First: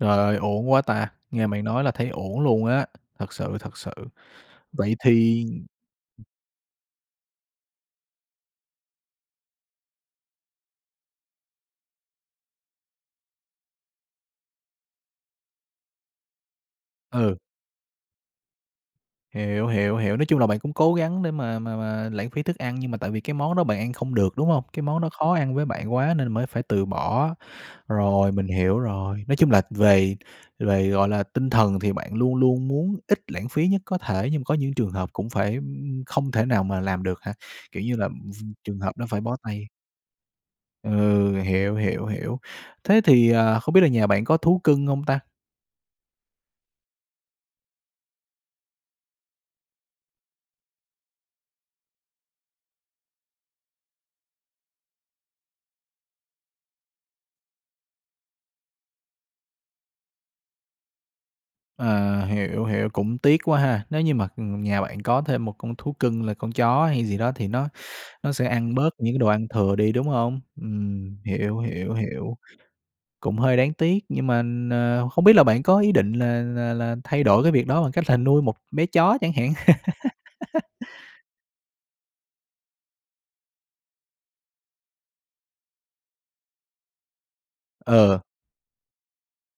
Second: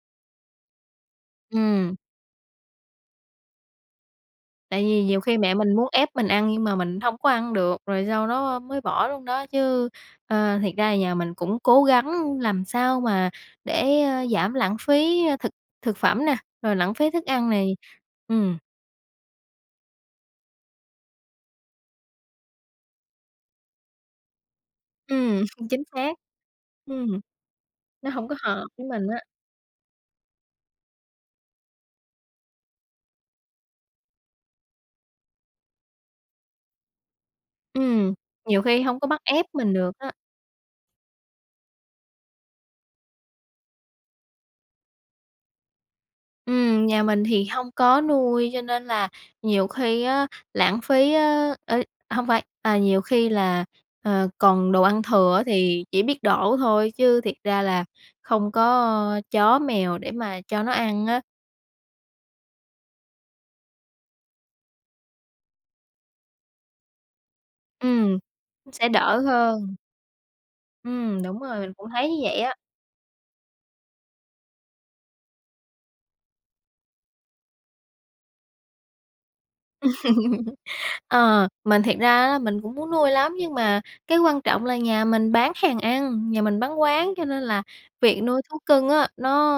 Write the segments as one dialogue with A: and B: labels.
A: Trời ơi, uổng quá ta! Nghe bạn nói là
B: Ừm.
A: thấy uổng luôn á. Thật sự, thật sự.
B: Tại
A: Vậy
B: vì nhiều khi
A: thì
B: mẹ mình muốn ép mình ăn nhưng mà mình hông có ăn được, rồi sau đó mới bỏ luôn đó chứ. Ờ, thiệt ra là nhà mình cũng cố gắng làm sao mà để, ơ, giảm lãng phí, a, thực thực phẩm nè, rồi lãng phí thức
A: Ừ.
B: ăn này, ừm.
A: Hiểu, hiểu, hiểu, nói chung là bạn cũng cố gắng để mà mà mà lãng phí thức ăn nhưng mà tại vì cái món đó bạn ăn không được, đúng hông? Cái món đó khó
B: Ừm,
A: ăn với
B: chính
A: bạn
B: xác.
A: quá nên là mới phải từ
B: Ừm.
A: bỏ.
B: Nó hông
A: Rồi,
B: có
A: mình
B: hợp
A: hiểu
B: với mình á.
A: rồi, nói chung là về về, gọi là, tinh thần thì bạn luôn luôn muốn ít lãng phí nhất có thể nhưng mà có những trường hợp cũng phải không thể nào mà làm được hả? Kiểu như là
B: Ừm,
A: [unintelligible]
B: nhiều
A: trường
B: khi
A: hợp
B: hông có
A: đó
B: bắt
A: phải bó
B: ép
A: tay.
B: mình được á.
A: Ừ, hiểu, hiểu, hiểu. Thế thì, ờ, không biết là nhà bạn có thú cưng hông ta?
B: Ừm, nhà mình thì hông có nuôi cho nên là nhiều khi á lãng phí á ê, hông phải, à, nhiều khi là, ờ, còn đồ ăn thừa á thì chỉ biết đổ thôi chứ thiệt ra là không có chó mèo để mà cho nó ăn á.
A: À, hiểu, hiểu, cũng tiếc quá ha! Nếu như mà, ừm, nhà bạn có thêm một con thú cưng là con chó hay gì đó thì nó
B: Ừm,
A: nó sẽ
B: nó
A: ăn
B: sẽ
A: bớt những
B: đỡ
A: cái đồ ăn
B: hơn.
A: thừa đi, đúng hông? Ừm,
B: Ừm, đúng
A: hiểu,
B: rồi, mình cũng
A: hiểu,
B: thấy như
A: hiểu.
B: vậy á.
A: Cũng hơi đáng tiếc nhưng mà n không biết là bạn có ý định là là là thay đổi cái việc đó bằng cách là nuôi một bé chó chẳng hạn.
B: Ờ, mình thiệt ra á là mình cũng muốn nuôi lắm, nhưng mà cái quan trọng là nhà mình bán hàng ăn, nhà mình bán quán. Cho nên là
A: Ờ.
B: việc nuôi thú cưng á, nó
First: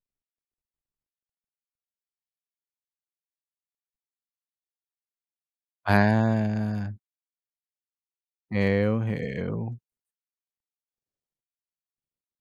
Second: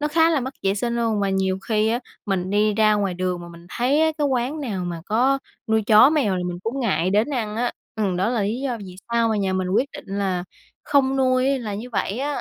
B: nó khá là mất vệ sinh luôn, mà nhiều khi á mình đi ra ngoài đường mà mình thấy á cái quán nào mà có nuôi chó, mèo là mình cũng
A: À!
B: ngại đến ăn á. Ừm, đó là lý do vì
A: Hiểu,
B: sao mà nhà mình
A: hiểu.
B: quyết định là không nuôi là như vậy á.